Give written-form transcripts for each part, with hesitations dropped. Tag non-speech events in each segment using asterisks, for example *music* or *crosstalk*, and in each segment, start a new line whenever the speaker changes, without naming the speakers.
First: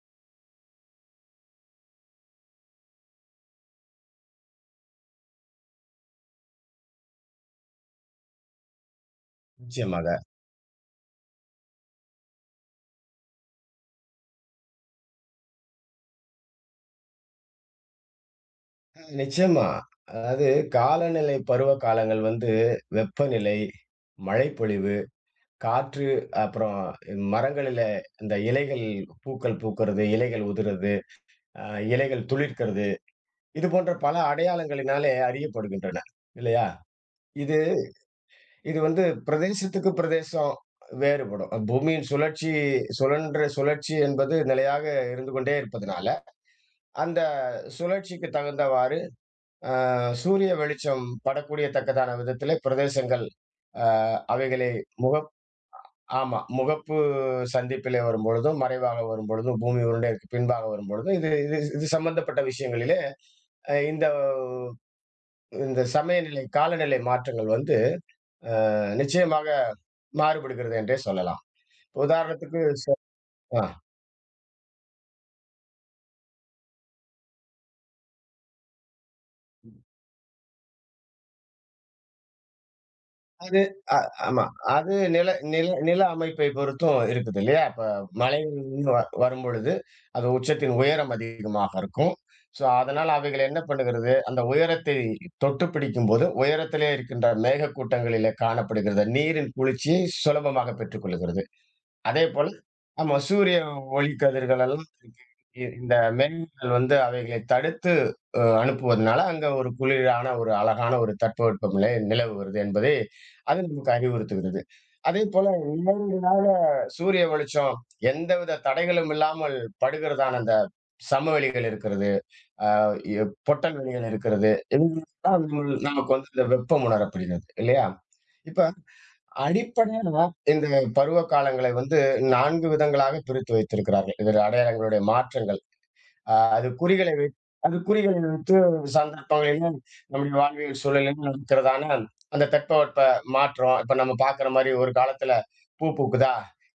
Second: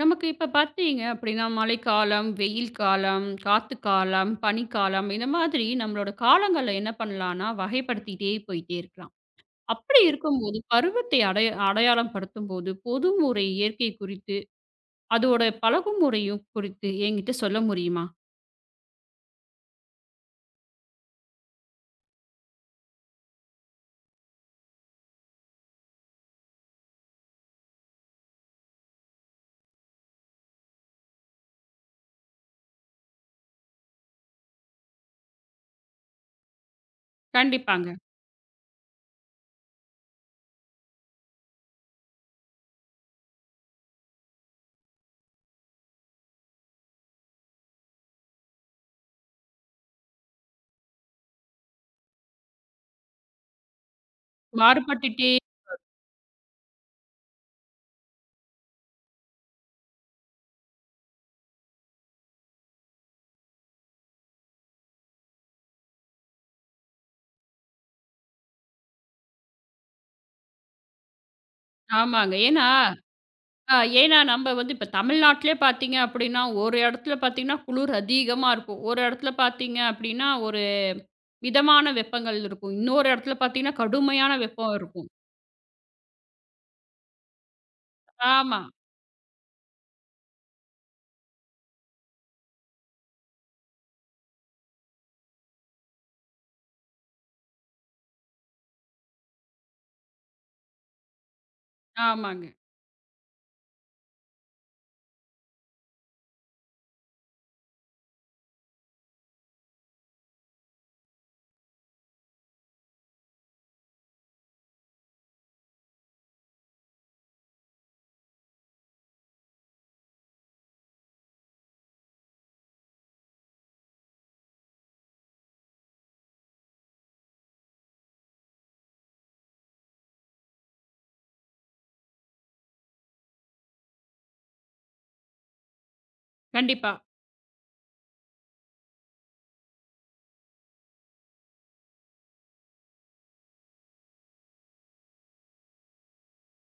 நமக்கு இப்ப பார்த்தீங்க அப்படின்னா, மழைக்காலம், வெயில் காலம், காத்து காலம், பனிக்காலம் இந்த மாதிரி நம்மளோட காலங்கள்ல என்ன பண்ணலாம்னா, வகைப்படுத்திட்டே போயிட்டே இருக்கலாம். அப்படி
நிச்சயமாக.
இருக்கும்போது பருவத்தை அடைய அடையாளம் படுத்தும்போது, பொதுமுறை இயற்கை குறித்து, அதோட பழகும் முறையும் குறித்து என்கிட்ட சொல்ல முடியுமா?
நிச்சயமா. அதாவது காலநிலை, பருவ காலங்கள் வந்து வெப்பநிலை, மழைப்பொழிவு, காற்று, அப்புறம் மரங்களில இந்த இலைகள் பூக்கள் பூக்கிறது, இலைகள் உதிர்றது, அ இலைகள் துளிர்க்கிறது. இது போன்ற பல அடையாளங்களினாலே அறியப்படுகின்றன. இல்லையா? இது
கண்டிப்பாங்க.
இது வந்து பிரதேசத்துக்கு பிரதேசம் வேறுபடும். பூமியின் சுழற்சி சுழன்ற சுழற்சி என்பது நிலையாக இருந்து கொண்டே இருப்பதனால, அந்த சுழற்சிக்கு தகுந்தவாறு அ சூரிய வெளிச்சம் படக்கூடிய தக்கதான விதத்திலே பிரதேசங்கள் அ அவைகளை முகப்
மாறுபட்டுட்டே
ஆமா. முகப்பு சந்திப்பிலே வரும்பொழுதும், மறைவாக வரும்பொழுதும், பூமி உருண்டைக்கு பின்பாக வரும்பொழுதும், இது இது இது சம்பந்தப்பட்ட விஷயங்களிலே இந்த இந்த சமயநிலை, காலநிலை மாற்றங்கள் வந்து நிச்சயமாக மாறுபடுகிறது என்றே சொல்லலாம்.
ஆமாங்க.
உதாரணத்துக்கு
ஏன்னா
ஆ.
அ ஏன்னா நம்ம வந்து இப்ப தமிழ்நாட்டிலே பார்த்தீங்க அப்படின்னா, ஒரு இடத்துல பார்த்தீங்கன்னா குளிர் அதிகமா இருக்கும். ஒரு இடத்துல பார்த்தீங்க அப்படின்னா மிதமான வெப்பங்கள் இருக்கும். இன்னொரு இடத்துல
அது
பார்த்தீங்கன்னா,
அ
கடுமையான
ஆமா.
வெப்பம்
அது
இருக்கும்.
நில நில நில அமைப்பை பொறுத்தும் இருக்குது இல்லையா? இப்ப மலை
ஆமா,
வரும்பொழுது, அது உச்சத்தின் உயரம் அதிகமாக இருக்கும். ஸோ, அதனால அவைகள் என்ன பண்ணுகிறது, அந்த உயரத்தை தொட்டு பிடிக்கும்போது, உயரத்திலே இருக்கின்ற மேகக்கூட்டங்களிலே காணப்படுகிற நீரின் குளிர்ச்சியை சுலபமாக பெற்றுக்கொள்கிறது.
ஆமாங்க.
அதேபோல ஆமா, சூரிய ஒளி கதிர்கள் எல்லாம் இருக்கு. இந்த மேகங்கள் வந்து அவைகளை தடுத்து அனுப்புவதனால, அங்க ஒரு குளிரான ஒரு அழகான ஒரு தட்பவெப்பநிலை நிலவுகிறது என்பதை அது நமக்கு அறிவுறுத்துகிறது. அதேபோல நேரடியாக சூரிய வெளிச்சம் எந்தவித தடைகளும் இல்லாமல் படுகிறதான அந்த சமவெளிகள் இருக்கிறது. அ எ பொட்டல் வெளிகள் இருக்கிறது. இவங்களாம் நமக்கு வந்து இந்த வெப்பம் உணரப்படுகிறது இல்லையா? இப்ப அடிப்படையா இந்த பருவ காலங்களை வந்து 4 விதங்களாக பிரித்து வைத்திருக்கிறார்கள். இதில் அடையாளங்களுடைய மாற்றங்கள். அ அது
கண்டிப்பா,
குறிகளை வைத் அது குறிகளை வைத்து சந்தர்ப்பங்களிலும், நம்முடைய வாழ்வியல் சூழலிலும் நடக்கிறதான அந்த தட்பவெட்ப மாற்றம். இப்ப நம்ம பார்க்கிற மாரி ஒரு காலத்துல பூக்குதா,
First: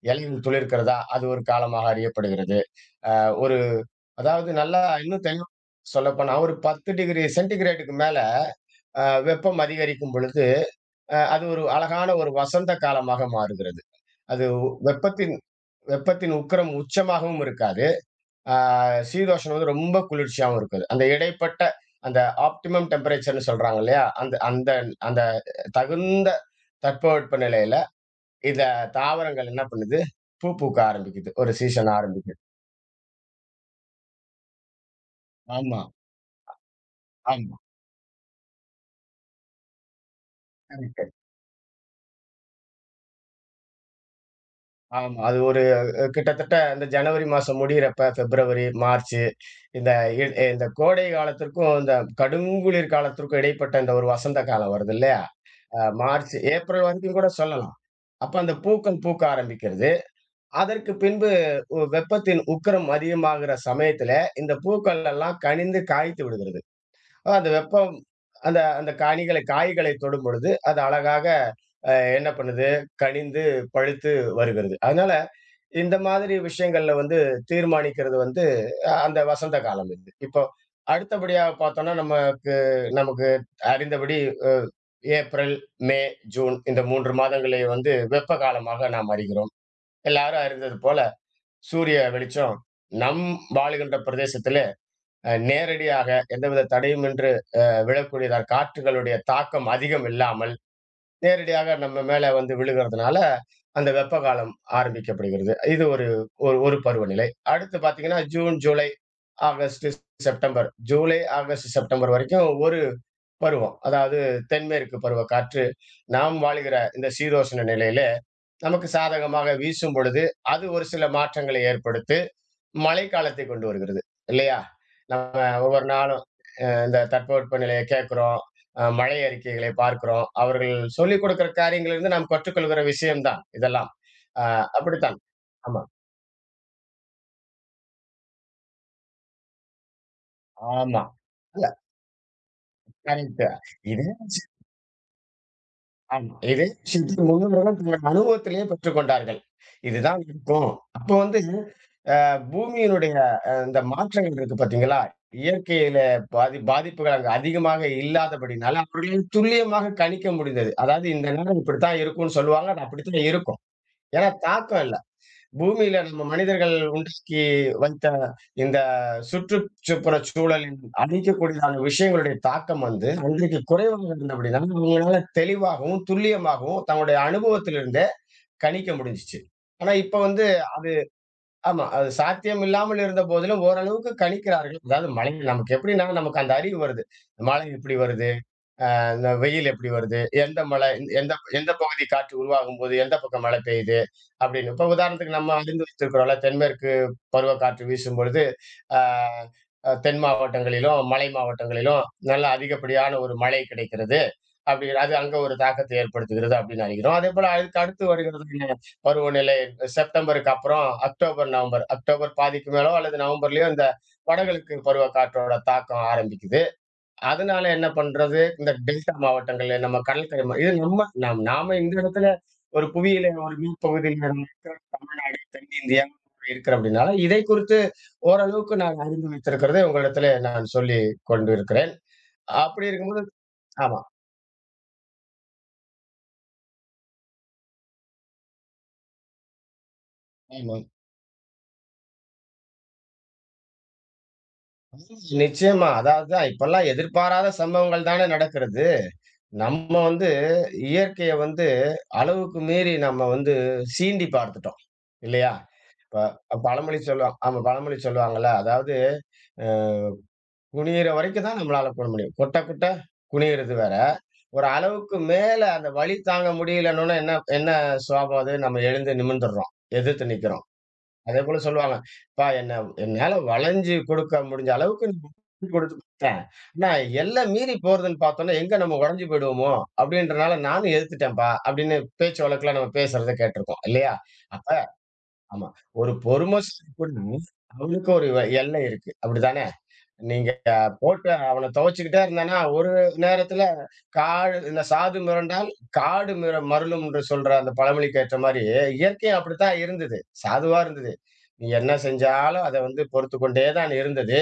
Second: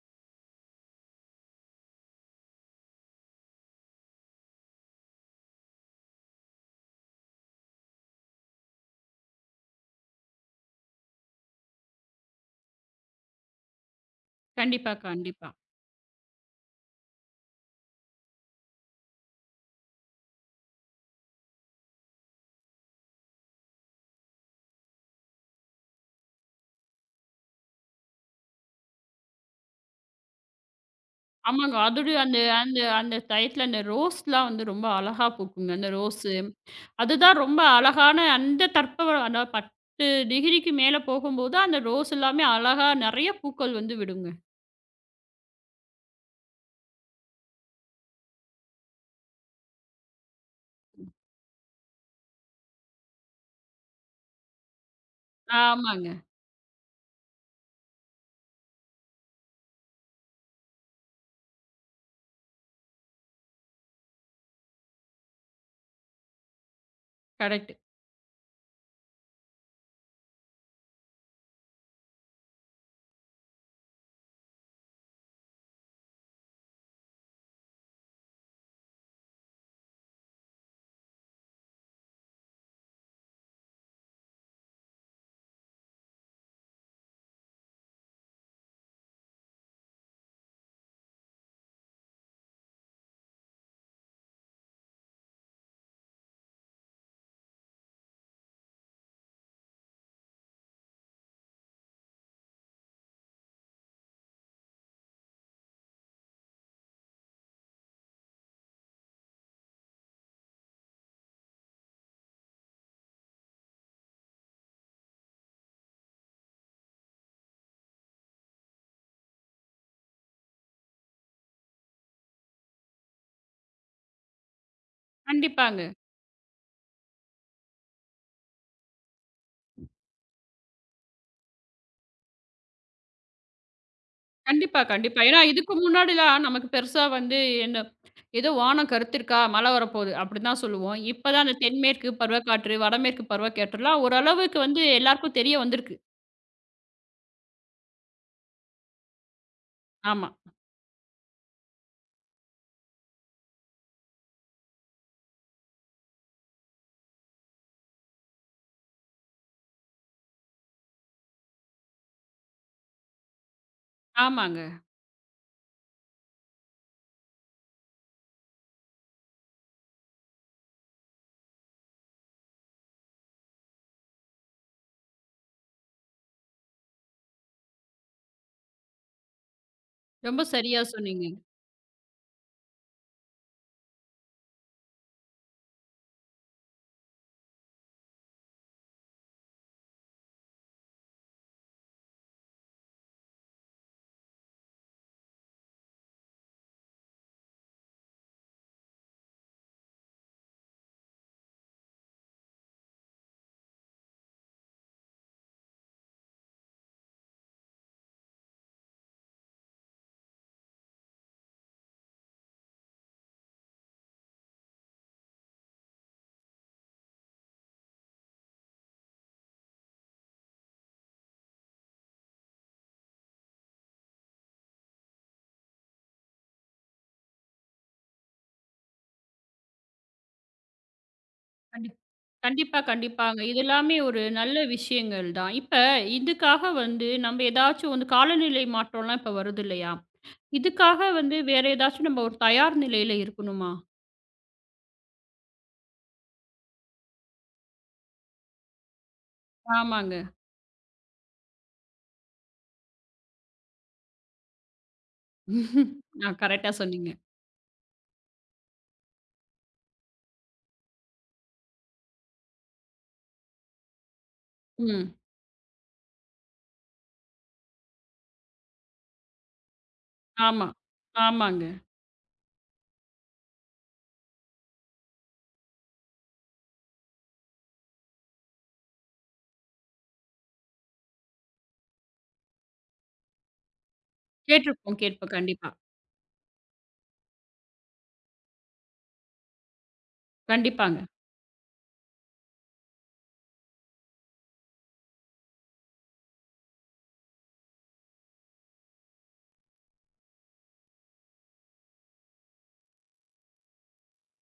இலைகள் துளிர்க்கிறதா, அது ஒரு காலமாக அறியப்படுகிறது. அ ஒரு அதாவது நல்லா இன்னும் தெளிவா சொல்லப்போனா ஒரு 10 டிகிரி சென்டிகிரேடுக்கு மேல அ வெப்பம் அதிகரிக்கும் பொழுது, அது ஒரு அழகான ஒரு வசந்த காலமாக மாறுகிறது. அது
கண்டிப்பா,
வெப்பத்தின்
கண்டிப்பா.
வெப்பத்தின் உக்கிரம் உச்சமாகவும் இருக்காது. ஆ சீதோஷணம் வந்து ரொம்ப குளிர்ச்சியாவும் இருக்குது. அந்த இடைப்பட்ட அந்த ஆப்டிமம் டெம்பரேச்சர்ன்னு சொல்றாங்க இல்லையா? அந்த அந்த அந்த தகுந்த தட்பவெட்ப நிலையில இத தாவரங்கள் என்ன பண்ணுது? பூக்க ஆரம்பிக்குது. ஒரு
ஆமாங்க.
சீசன்
அதுடு
ஆரம்பிக்குது.
அந்த அந்த அந்த டயத்துல அந்த ரோஸ்லாம் வந்து ரொம்ப அழகா பூக்குங்க.
ஆமா,
அந்த ரோஸு. அதுதான்
ஆமா.
ரொம்ப அழகான அந்த தட்பவெ அந்த 10 டிகிரிக்கு மேல
கரெக்ட்டு.
போகும்போது, அந்த ரோஸ் எல்லாமே அழகா நெறைய பூக்கள் வந்து விடுங்க.
ஆமா. அது ஒரு கிட்டத்தட்ட இந்த ஜனவரி மாசம் முடியிறப்ப பிப்ரவரி, மார்ச் இந்த இ இந்த கோடை காலத்திற்கும், இந்த கடுங்குளிர் காலத்திற்கும் இடைப்பட்ட இந்த ஒரு வசந்த காலம் வருது இல்லையா?
ஆமாங்க.
மார்ச், ஏப்ரல் வரைக்கும் கூட சொல்லலாம். அப்ப அந்த பூக்கள் பூக்க ஆரம்பிக்கிறது. அதற்கு பின்பு வெப்பத்தின் உக்கிரம் அதிகமாகிற சமயத்தில, இந்த பூக்கள் எல்லாம் கனிந்து காய்த்து விடுகிறது. அப்ப அந்த
கரெக்ட்டு.
வெப்பம் அந்த அந்த கனிகளை காய்களை தொடும்பொழுது, அது அழகாக அ என்ன பண்ணுது? கனிந்து பழுத்து வருகிறது. அதனால இந்த மாதிரி விஷயங்கள்ல வந்து தீர்மானிக்கிறது வந்து அந்த வசந்த காலம் இது. இப்போ அடுத்தபடியா பார்த்தோம்னா, நமக்கு நமக்கு அறிந்தபடி அ ஏப்ரல், மே, ஜூன் இந்த 3 மாதங்களை வந்து வெப்ப காலமாக நாம் அறிகிறோம். எல்லாரும் அறிந்தது போல சூரிய வெளிச்சம் நம் வாழுகின்ற பிரதேசத்திலே நேரடியாக எந்தவித தடையுமின்றி விழக்கூடியதால் காற்றுகளுடைய தாக்கம் அதிகம் இல்லாமல் நேரடியாக நம்ம மேல வந்து விழுகிறதுனால, அந்த வெப்ப காலம் ஆரம்பிக்கப்படுகிறது. இது ஒரு ஒரு ஒரு பருவநிலை. அடுத்து பார்த்தீங்கன்னா, June, July, August, September. July, August, September வரைக்கும் ஒரு பருவம். அதாவது தென்மேற்கு பருவக்காற்று நாம் வாழுகிற இந்த சீதோஷ்ண நிலையிலே நமக்கு சாதகமாக வீசும் பொழுது, அது ஒரு சில மாற்றங்களை ஏற்படுத்து, மழைக்காலத்தை கொண்டு வருகிறது. இல்லையா? நம்ம
கண்டிப்பாங்க.
ஒவ்வொரு நாளும் இந்த தட்பவெப்ப நிலையை கேட்கிறோம். மழை அறிக்கைகளை பார்க்கிறோம். அவர்கள் சொல்லிக் கொடுக்கிற காரியங்களிலிருந்து நாம் கற்றுக்கொள்கிற விஷயம் தான் இதெல்லாம். அ
கண்டிப்பா,
அப்படித்தான்.
கண்டிப்பா. ஏன்னா இதுக்கு
ஆமா,
முன்னாடிலாம் நமக்கு பெருசா வந்து என்ன ஏதோ வானம் கருத்திருக்கா, மழை வரப்போகுது அப்படின்னு தான் சொல்லுவோம்.
ஆமா.
இப்பதான் அந்த
இல்ல,
தென்மேற்கு பருவக்காற்று, வடமேற்கு
கரெக்ட்டு.
பருவக்காற்றுலாம்
இதே விஷயம்
ஓரளவுக்கு வந்து எல்லாருக்கும் தெரிய வந்திருக்கு.
ஆமா. இதே விஷயத்தை முன்னோர்களும் தங்கள் அனுபவத்திலேயே பெற்றுக்கொண்டார்கள். இதுதான்
ஆமா.
இருக்கும். அப்போ வந்து பூமியினுடைய இந்த மாற்றங்கள் இருக்கு பார்த்தீங்களா? இயற்கையில பாதிப்புகள் அங்க அதிகமாக இல்லாதபடினால, அவர்களால் துல்லியமாக கணிக்க முடிந்தது. அதாவது இந்த நேரம் இப்படித்தான் இருக்கும்னு சொல்லுவாங்க. அது அப்படித்தான் இருக்கும். ஏன்னா
ஆமாங்க.
தாக்கம் இல்ல. பூமியில நம்ம மனிதர்கள் உண்டாக்கி வைத்த இந்த சுற்றுச்சுப்புற சூழலில் அழிக்கக்கூடியதான விஷயங்களுடைய தாக்கம் வந்து அன்றைக்கு குறைவாக இருந்தபடினால அவங்களால தெளிவாகவும், துல்லியமாகவும் தங்களுடைய அனுபவத்திலிருந்தே கணிக்க முடிஞ்சுச்சு. ஆனா இப்ப
ரொம்ப
வந்து
சரியா
அது
சொன்னீங்க.
ஆமா. அது சாத்தியம் இல்லாமல் இருந்த போதிலும் ஓரளவுக்கு கணிக்கிறார்கள். அதாவது மழை நமக்கு எப்படின்னா நமக்கு அந்த அறிவு வருது. மழை இப்படி வருது. அந்த வெயில் எப்படி வருது? எந்த எந்த பகுதி காற்று உருவாகும்போது, எந்த பக்கம் மழை பெய்யுது? அப்படின்னு. இப்ப உதாரணத்துக்கு நம்ம அறிந்து வைத்திருக்கிறோம்ல, தென்மேற்கு பருவக்காற்று வீசும்பொழுது, ஆ அ தென் மாவட்டங்களிலும், மலை மாவட்டங்களிலும் நல்ல அதிகப்படியான ஒரு மழை கிடைக்கிறது. அப்படி அது அங்க ஒரு தாக்கத்தை ஏற்படுத்துகிறது அப்படின்னு அறிகிறோம். அதேபோல அதுக்கு அடுத்து வருகிறது என்ன பருவநிலை? செப்டம்பருக்கு அப்புறம் அக்டோபர், நவம்பர். அக்டோபர் பாதிக்கு மேலோ அல்லது நவம்பர்லயோ இந்த வடகிழக்கு பருவக்காற்றோட தாக்கம் ஆரம்பிக்குது. அதனால என்ன பண்றது? இந்த டெல்டா மாவட்டங்கள்ல நம்ம கடற்கரை மா இது நம்ம நாம் நாம இந்த இடத்துல ஒரு புவியியல ஒரு மீள்பகுதியில இருக்கிற தமிழ்நாடு, தென்னிந்தியா இருக்கிறோம் அப்படின்னால, இதை குறித்து ஓரளவுக்கு நான் அறிந்து வைத்திருக்கிறதை உங்களிடத்திலே நான் சொல்லிக்
கண்டி
கொண்டிருக்கிறேன்.
கண்டிப்பா,
அப்படி இருக்கும்போது
கண்டிப்பாங்க. இது எல்லாமே
ஆமா,
ஒரு நல்ல விஷயங்கள் தான். இப்ப இதுக்காக வந்து நம்ம ஏதாச்சும் வந்து காலநிலை மாற்றம்லாம் இப்ப வருது இல்லையா?
ஆமா.
இதுக்காக வந்து வேற ஏதாச்சும் நம்ம ஒரு தயார் நிலையில இருக்கணுமா?
நிச்சயமா. அதாவது தான் இப்பல்லாம் எதிர்பாராத சம்பவங்கள் தானே நடக்கிறது. நம்ம
ஆமாங்க.
வந்து இயற்கைய வந்து அளவுக்கு மீறி நம்ம வந்து சீண்டி பார்த்துட்டோம். இல்லையா?
*laughs*
இப்ப
ஆ கரெக்ட்டா
பழமொழி
சொன்னீங்க.
சொல்லுவாங்க, ஆமா பழமொழி சொல்லுவாங்கல்ல, அதாவது அ குனியிற வரைக்கும் தான் நம்மளால பண்ண முடியும். கொட்ட கொட்ட குனியிறது வேற. ஒரு
ம்.
அளவுக்கு மேல அந்த வலி தாங்க முடியலன்னோன என்ன என்ன சுவாபம் அது? நம்ம எழுந்து நிமிர்ந்துர்றோம். எதிர்த்து நிக்கிறோம்.
ஆமா.
அதேபோல
ஆமாங்க.
சொல்லுவாங்க. "அப்பா, என்ன என்னால வளைஞ்சு கொடுக்க முடிஞ்ச அளவுக்கு நீ குடுத்தேன். ஆனா எல்லை மீறி போறதுன்னு பார்த்தோம்னா, எங்க நம்ம உடைஞ்சு போயிடுவோமோ! அப்பிடின்றனால நானும் எதிர்த்துட்டேன்ப்பா!" அப்பிடின்னு பேச்சு வழக்குல நம்ம பேசுறத கேட்டுருக்கோம். இல்லயா! அப்ப
கேட்டுருப்போம், கேட்போம்.
ஆமா.
கண்டிப்பா.
ஒரு பொறுமைசாலி கூட அவனுக்கு ஒரு எல்லை இருக்கு. அப்பிடிதானே! நீங்க
கண்டிப்பாங்க.
போட்டு அவன துவைச்சுக்கிட்டே இருந்தேன்னா, ஒரு நேரத்துல காடு இந்த சாது மிரண்டால் காடு மிர மருளும் என்று சொல்ற அந்த பழமொழிக்கு ஏற்ற மாரி, இயற்கையும் அப்படித்தான் இருந்தது. சாதுவா இருந்தது. நீ என்ன செஞ்சாலும் அத வந்து பொறுத்துக்கொண்டே தான் இருந்தது.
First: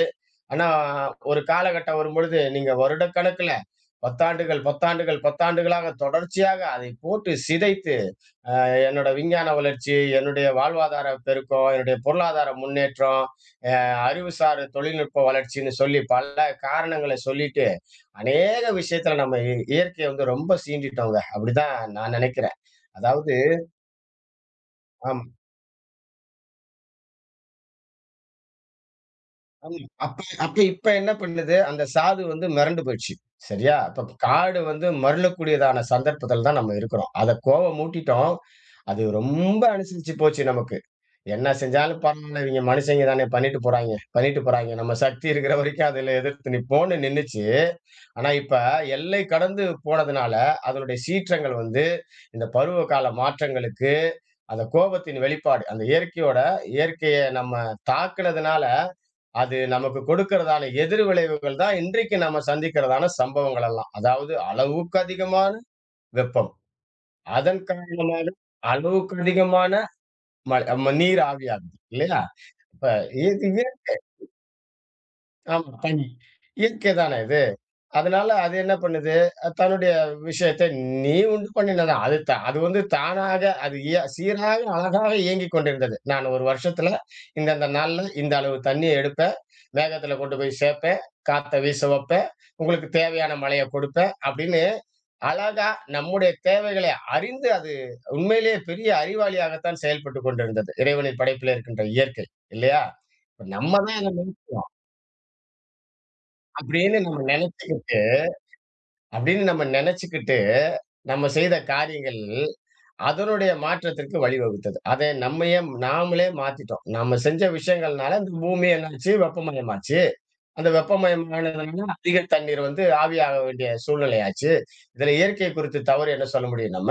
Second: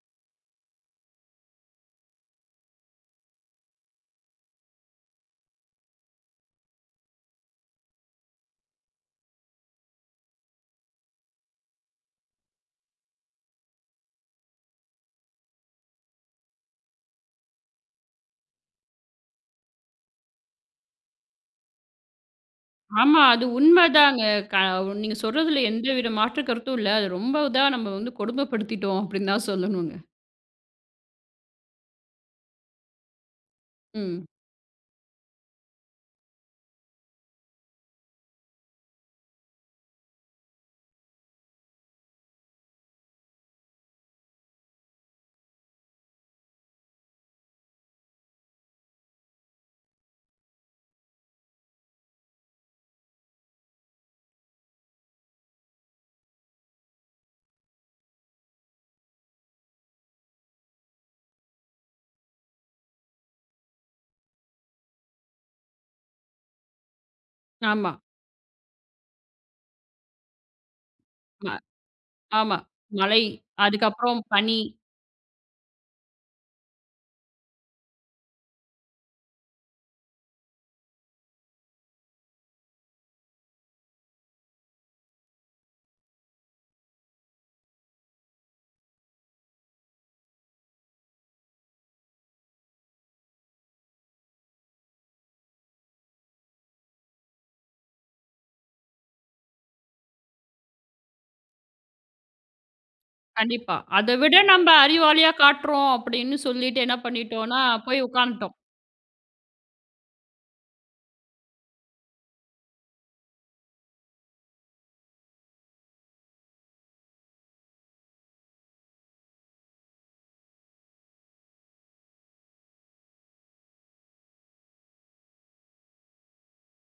ஆனா, ஒரு காலகட்டம் வரும்பொழுது நீங்க வருடக்கணக்குல, பத்தாண்டுகள், பத்தாண்டுகள், பத்தாண்டுகளாக தொடர்ச்சியாக அதை போட்டு சிதைத்து அ என்னோட விஞ்ஞான வளர்ச்சி, என்னுடைய வாழ்வாதார பெருக்கம், என்னுடைய பொருளாதார முன்னேற்றம், அ அறிவுசார் தொழில்நுட்ப வளர்ச்சின்னு சொல்லி பல காரணங்கள சொல்லிட்டு, அநேக விஷயத்துல நம்ம இயற்கைய வந்து ரொம்ப சீண்டிட்டோங்க. அப்படிதான் நான் நினைக்கிறேன்.
ஆமா,
அதாவது
அது உண்மதாங்க. க நீங்க
ஆமா.
சொல்றதுல எந்தவித மாற்று கருத்தும் இல்ல. அது ரொம்ப இதா நம்ம வந்து கொடுமைப்படுத்திட்டோம் அப்படின்னு தான்
ஆமா.
சொல்லணுங்க.
அப்ப அப்ப இப்ப என்ன பண்ணுது? அந்த சாது வந்து மிரண்டு போயிடுச்சு. சரியா? அப்ப
ம்.
காடு வந்து மருளக்கூடியதான சந்தர்ப்பத்துல தான் நம்ம இருக்கிறோம். அத கோவம் மூட்டிட்டோம். அது ரொம்ப அனுசரிச்சு போச்சு நமக்கு. என்ன செஞ்சாலும் பரவால்ல. இவங்க மனுஷங்க தானே பண்ணிட்டு போறாய்ங்க, பண்ணிட்டு போறாய்ங்க. நம்ம சக்தி இருக்கிற வரைக்கும் அதுல எதிர்த்து நிப்போம்னு நின்னுச்சு. ஆனா இப்ப எல்லை கடந்து போனதுனால, அதனுடைய சீற்றங்கள் வந்து இந்த பருவகால மாற்றங்களுக்கு, அந்த கோபத்தின் வெளிப்பாடு. அந்த இயற்கையோட இயற்கைய நம்ம தாக்குனதுனால அது நமக்கு கொடுக்கிறதான எதிர் விளைவுகள் தான் இன்றைக்கு நம்ம சந்திக்கிறதான சம்பவங்கள் எல்லாம். அதாவது அளவுக்கு அதிகமான வெப்பம். அதன்
ஆமா.
காரணமாக அளவுக்கு அதிகமான மழை. நம்ம நீர்
ம
ஆவியாகுது இல்லையா?
ஆமா.
இப்ப
மழை,
இது இயற்
அதுக்கப்புறம் பனி.
ஆமா, தண்ணி. இயற்கை தானே இது. அதனால அது என்ன பண்ணுது? தன்னுடைய விஷயத்தை நீ உண்டு பண்ணினது அது வந்து தானாக அது இய சீராக, அழகாக இயங்கிக் கொண்டிருந்தது. நான் 1 வருஷத்துல இந்தந்த நாள்ல இந்த அளவு தண்ணீய எடுப்பேன். மேகத்துல கொண்டு போய் சேர்ப்பேன். காத்த வீச வப்பேன். உங்களுக்கு தேவையான மழைய கொடுப்பேன். அப்படின்னு அழகா நம்முடைய தேவைகளை அறிந்து அது உண்மையிலேயே பெரிய அறிவாளியாகத்தான் செயல்பட்டுக் கொண்டிருந்தது. இறைவனின் படைப்பிலே இருக்கின்ற இயற்கை இல்லையா? இப்ப
கண்டிப்பா.
நம்ம தான்
அத
நம்ம
விட நம்ம அறிவாளியா காட்டுறோம் அப்படின்னு சொல்லிட்டு என்ன
அப்படின்னு நம்ம
பண்ணிட்டோம்னா,
நினைச்சுக்கிட்டு
போய் உட்காந்துட்டோம்.
அப்படின்னு நம்ம நினைச்சுக்கிட்டு நம்ம செய்த காரியங்கள் அதனுடைய மாற்றத்திற்கு வழிவகுத்தது. அதை நாமளே மாத்திட்டோம். நம்ம செஞ்ச விஷயங்கள்னால இந்த பூமி என்னாச்சு, வெப்பமயமாச்சு. அந்த வெப்பமயமானதுனால அதிக தண்ணீர் வந்து ஆவியாக வேண்டிய சூழ்நிலை ஆச்சு. இதுல இயற்கை குறித்து தவறு என்ன சொல்ல முடியும் நம்ம?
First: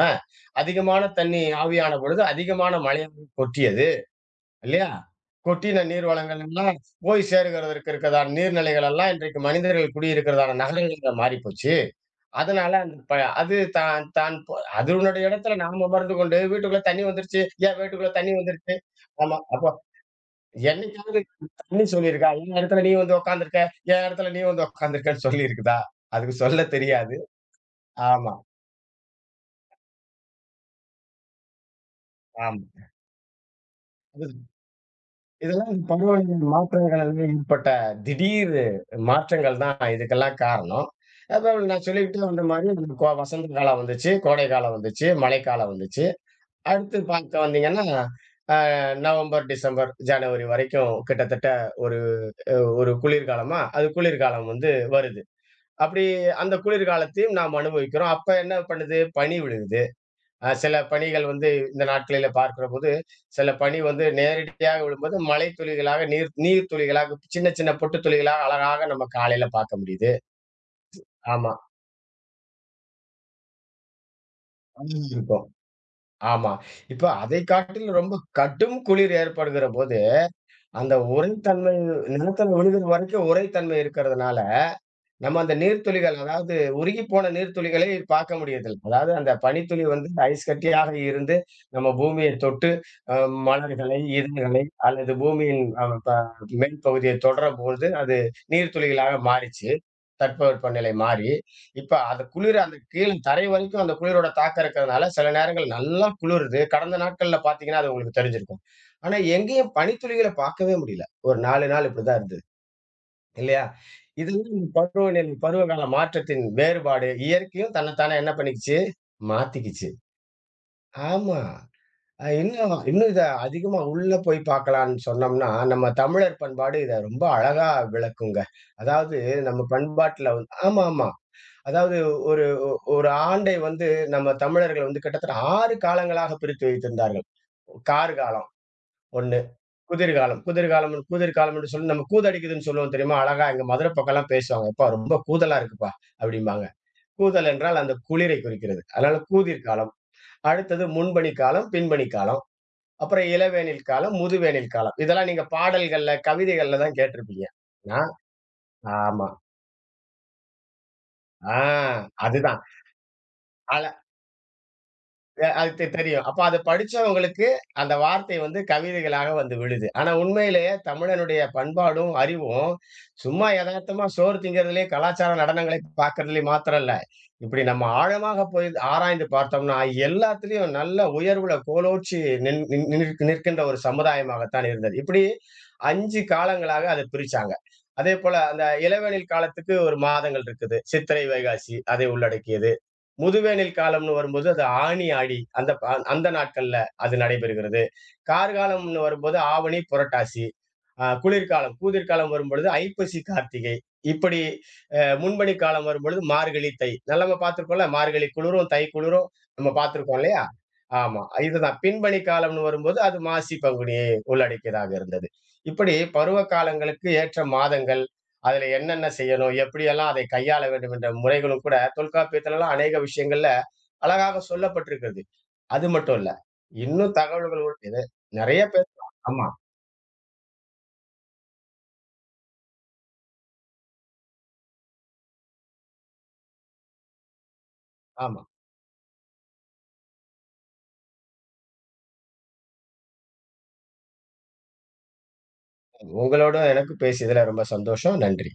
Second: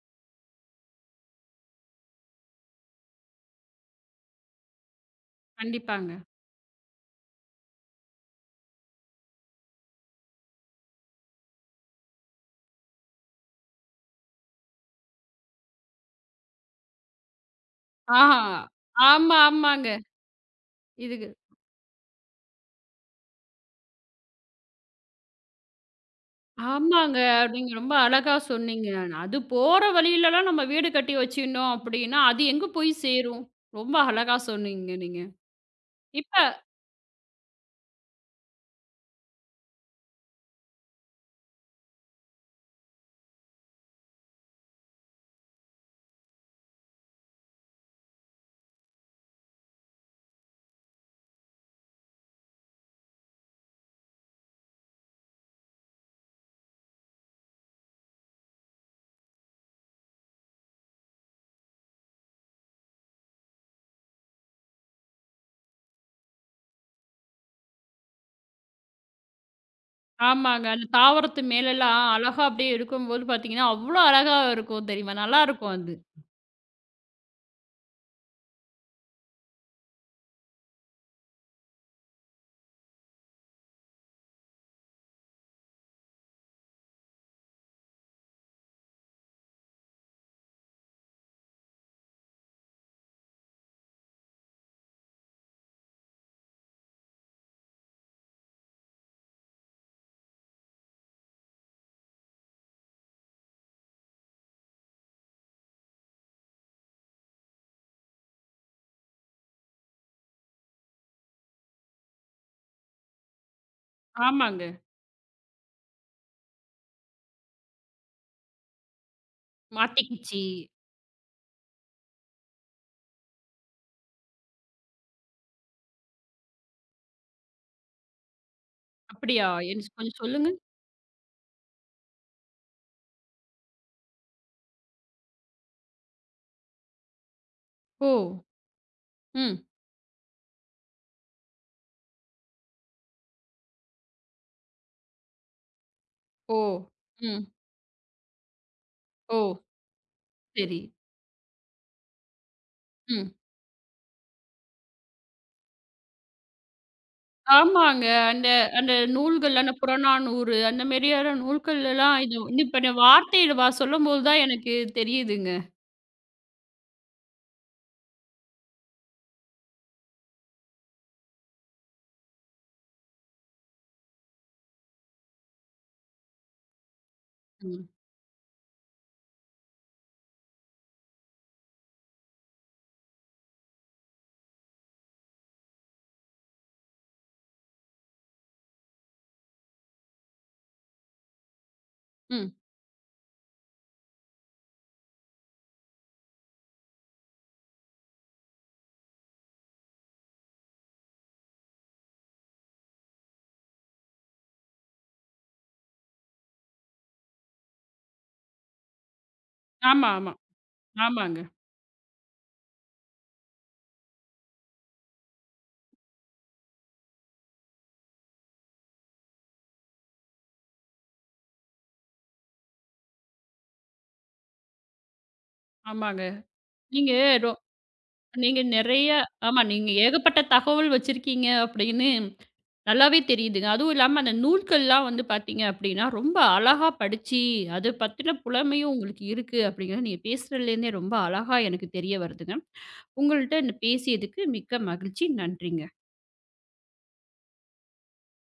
அதிகமான தண்ணி ஆவியான பொழுது அதிகமான மழை கொட்டியது இல்லையா? கொட்டின நீர்
கண்டிப்பாங்க.
வளங்கள் எல்லாம் போய் சேருகிறதற்கு இருக்கிறதான நீர்நிலைகள் எல்லாம் இன்றைக்கு மனிதர்கள் குடியிருக்கிறதான நகரங்கள்ல மாறிப்போச்சு. அதனால அந்த ப அது தான் தான் போ அதனுடைய இடத்துல நாம் அமர்ந்து கொண்டு வீட்டுக்குள்ள தண்ணி வந்துருச்சு, ஏன் வீட்டுக்குள்ள தண்ணி
ஆஹா.
வந்துருச்சு. ஆமா.
ஆமா,
அப்போ
ஆமாங்க.
என்னைக்காவது
இதுக்கு
தண்ணி சொல்லியிருக்கா? என் இடத்துல நீ வந்து உட்கார்ந்திருக்க, என் இடத்துல நீ வந்து உட்கார்ந்திருக்கன்னு சொல்லியிருக்குதா? அதுக்கு சொல்ல தெரியாது.
ஆமாங்க. நீங்க ரொம்ப
ஆமா,
அழகா சொன்னீங்க. அது போற வழியிலலாம் நம்ம வீடு கட்டி வச்சுருந்தோம் அப்படின்னா, அது
ஆமா.
எங்க போய் சேரும்? ரொம்ப அழகா
இது
சொன்னீங்க நீங்க.
இதெல்லாம் இந்த பருவநிலை
இப்ப
மாற்றங்கள்ல ஏற்பட்ட திடீர் மாற்றங்கள் தான் இதுக்கெல்லாம் காரணம். அப்ப நான் சொல்லிக்கிட்டே வந்த மாரி, வசந்த காலம் வந்துச்சு, கோடை காலம் வந்துச்சு, மழைக்காலம் வந்துச்சு. அடுத்து பார்க்க வந்தீங்கன்னா, அ நவம்பர், டிசம்பர், ஜனவரி வரைக்கும் கிட்டத்தட்ட ஒரு அ ஒரு குளிர்காலமா, அது குளிர்காலம் வந்து வருது. அப்படி அந்த குளிர்காலத்தையும் நாம் அனுபவிக்கிறோம். அப்ப என்ன பண்ணுது? பனி விழுகுது. சில பனிகள் வந்து இந்த நாட்களில பார்க்கிறபோது, சில பனி வந்து நேரடியாக விழும்போது மழை துளிகளாக, நீர் நீர் துளிகளாக, சின்ன சின்ன பொட்டு துளிகளா அழகாக நம்ம காலையில பார்க்க முடியுது.
ஆமாங்க. அந்த தாவரத்து
ஆமா.
மேலலாம் அழகா அப்படியே இருக்கும்போது பார்த்தீங்கன்னா, அவ்ளோ அழகா இருக்கும் தெரியுமா?
இருக்கும்.
நல்லாருக்கும் அது.
ஆமா. இப்ப அதை காட்டிலும் ரொம்ப கடும் குளிர் ஏற்படுகிறபோது அந்த உரைத்தன்மை நிலத்துல விழுகிறது வரைக்கும் உரைத்தன்மை இருக்கிறதுனால, நம்ம அந்த நீர்த்துளிகள் அதாவது உருகிப்போன நீர்த்துளிகளை பார்க்க முடியதில்லை. அதாவது அந்த பனித்துளி வந்து ஐஸ் கட்டியாக இருந்து, நம்ம பூமிய தொட்டு அ மலர்களை, இதழ்களை அல்லது பூமியின் அ ப மேல் பகுதியை தொடரபோது, அது நீர்த்துளிகளாக மாறிச்சு. தட்பவெப்பநிலை மாறி. இப்ப அது குளிர அந்த கீழ் தரை வரைக்கும் அந்த குளிரோட தாக்கம் இருக்கிறதுனால, சில நேரங்கள் நல்லா குளிருது. கடந்த நாட்கள்ல பார்த்தீங்கன்னா, அது உங்களுக்கு தெரிஞ்சிருக்கும். ஆனா எங்கேயும் பனித்துளிகள பார்க்கவே முடியல. ஒரு 4 நாள் இப்படிதான் இருந்தது. இல்லையா? இதுதான்
ஆமாங்க.
இந்த பருவநிலை பருவகால மாற்றத்தின் வேறுபாடு. இயற்கையும் தன்னைத்தானே என்ன பண்ணிக்கிச்சு? மாத்திக்கிச்சு.
மாட்டிக்கிச்சி.
ஆமா. இன்னும் இன்னும் இத அதிகமா உள்ள போய் பார்க்கலான்னு சொன்னோம்னா, நம்ம தமிழர் பண்பாடு இத ரொம்ப அழகா விளக்குங்க. அதாவது
அப்படியா?
நம்ம
என்ஸ் கொஞ்சம்
பண்பாட்டுல
சொல்லுங்க.
வந்து ஆமாமா. அதாவது ஒரு ஒ ஒரு ஆண்டை வந்து நம்ம தமிழர்கள் வந்து கிட்டத்தட்ட 6 காலங்களாக பிரித்து வைத்திருந்தார்கள்.
ஓ!
கார்காலம் 1,
ம்.
குதிர்காலம் குதிர்காலம் குதிர்காலம் என்று சொல்லி நம்ம கூதடிக்குதுன்னு சொல்லுவோம் தெரியுமா? அழகா எங்க மதுரை பக்கம்லாம் பேசுவாங்க. "எப்பா ரொம்ப கூதலா இருக்குப்பா"
ஓ!
அப்படிம்பாங்க.
ம்.
கூதல் என்றால் அந்த குளிரை குறிக்கிறது. அதனால
ஓ!
கூதிர் காலம்.
சரி.
அடுத்தது முன்பனி காலம், பின்பனி காலம். அப்புறம்
ம்.
இளவேனில் காலம், முதுவேனில் காலம். இதெல்லாம் நீங்க பாடல்கள்ல, கவிதைகள்ல தான் கேட்டிருப்பீங்க.
ஆமாங்க.
நான்
அந்த அந்த
ஆமா.
நூல்கள், அந்த புறநானூறு அந்த மாரியான
ஆ
நூல்கள்லலாம் இது
அதுதான்.
வந்து இப்ப இந்த வார்த்தையில சொல்லும்போது தான் எனக்கு
அ
தெரியுதுங்க.
அது தெ தெரியும். அப்ப அத படிச்சவங்களுக்கு, அந்த வார்த்தை வந்து கவிதைகளாக வந்து விழுது. ஆனா உண்மையிலேயே தமிழனுடைய பண்பாடும், அறிவும் சும்மா எதார்த்தமா சோறு திங்கிறதுலயே, கலாச்சார நடனங்களை பார்க்கறதுலயும் மாத்திரம் இல்ல. இப்படி
ம்.
நம்ம ஆழமாக போய் ஆராய்ந்து பார்த்தோம்னா, எல்லாத்துலயும் நல்ல உயர்வுல கோலோச்சி நின் நின் நிற் நிற்கின்ற ஒரு சமுதாயமாகத்தான் இருந்தது. இப்படி 5 காலங்களாக அத பிரிச்சாங்க. அதேபோல அந்த இளவேனில் காலத்துக்கு ஒரு மாதங்கள் இருக்குது. சித்திரை, வைகாசி அதை
ம்.
உள்ளடக்கியது. முதுவேனில் காலம்னு வரும்போது அது ஆனி, ஆடி அந்த நாட்கள்ல அது நடைபெறுகிறது. கார்காலம்னு வரும்போது ஆவணி, புரட்டாசி. குளிர்காலம், கூதிர்காலம் வரும்பொழுது ஐப்பசி, கார்த்திகை. இப்படி முன்பனி காலம் வரும்பொழுது மார்கழி, தை. நல்லா நம்ம பார்த்திருக்கோம்ல. மார்கழி குளிரும், தை குளிரும் நம்ம
ஆமா,
பார்த்திருக்கோம்
ஆமா.
இல்லையா? ஆமா.
ஆமாங்க,
இதுதான். பின்பனி காலம்னு வரும்போது அது மாசி, பங்குனியை உள்ளடக்கியதாக இருந்தது. இப்படி பருவ காலங்களுக்கு ஏற்ற மாதங்கள் அதுல என்னென்ன செய்யணும்? எப்படியெல்லாம் அதை கையாள வேண்டும் என்ற முறைகளும் கூட தொல்காப்பியத்திலலாம் அநேக விஷயங்கள்ல அழகாக சொல்லப்பட்டிருக்கிறது. அது மட்டும்
ஆமாங்க.
இல்ல.
நீங்க
இன்னும்
ரொ
தகவல்கள் உள்ள- இது நெறைய
நீங்க நெறைய
பேசலாம். ஆமா,
ஆமா நீங்க ஏகப்பட்ட தகவல் வச்சிருக்கீங்க அப்படின்னு நல்லாவே தெரியுதுங்க. அதுவும் இல்லாம அந்த நூல்கள்லாம் வந்து பார்த்தீங்க அப்படின்னா, ரொம்ப அழகா படிச்சு, அது பத்தின
ஆமா.
புலமையும் உங்களுக்கு இருக்கு அப்படிங்கிறது நீங்க பேசுறதுலேருந்தே ரொம்ப அழகா எனக்கு தெரிய வருதுங்க. உங்கள்ட்ட பேசியதுக்கு மிக்க மகிழ்ச்சி. நன்றிங்க.
உங்களோட எனக்கு பேசியதுல ரொம்ப சந்தோஷம். நன்றி.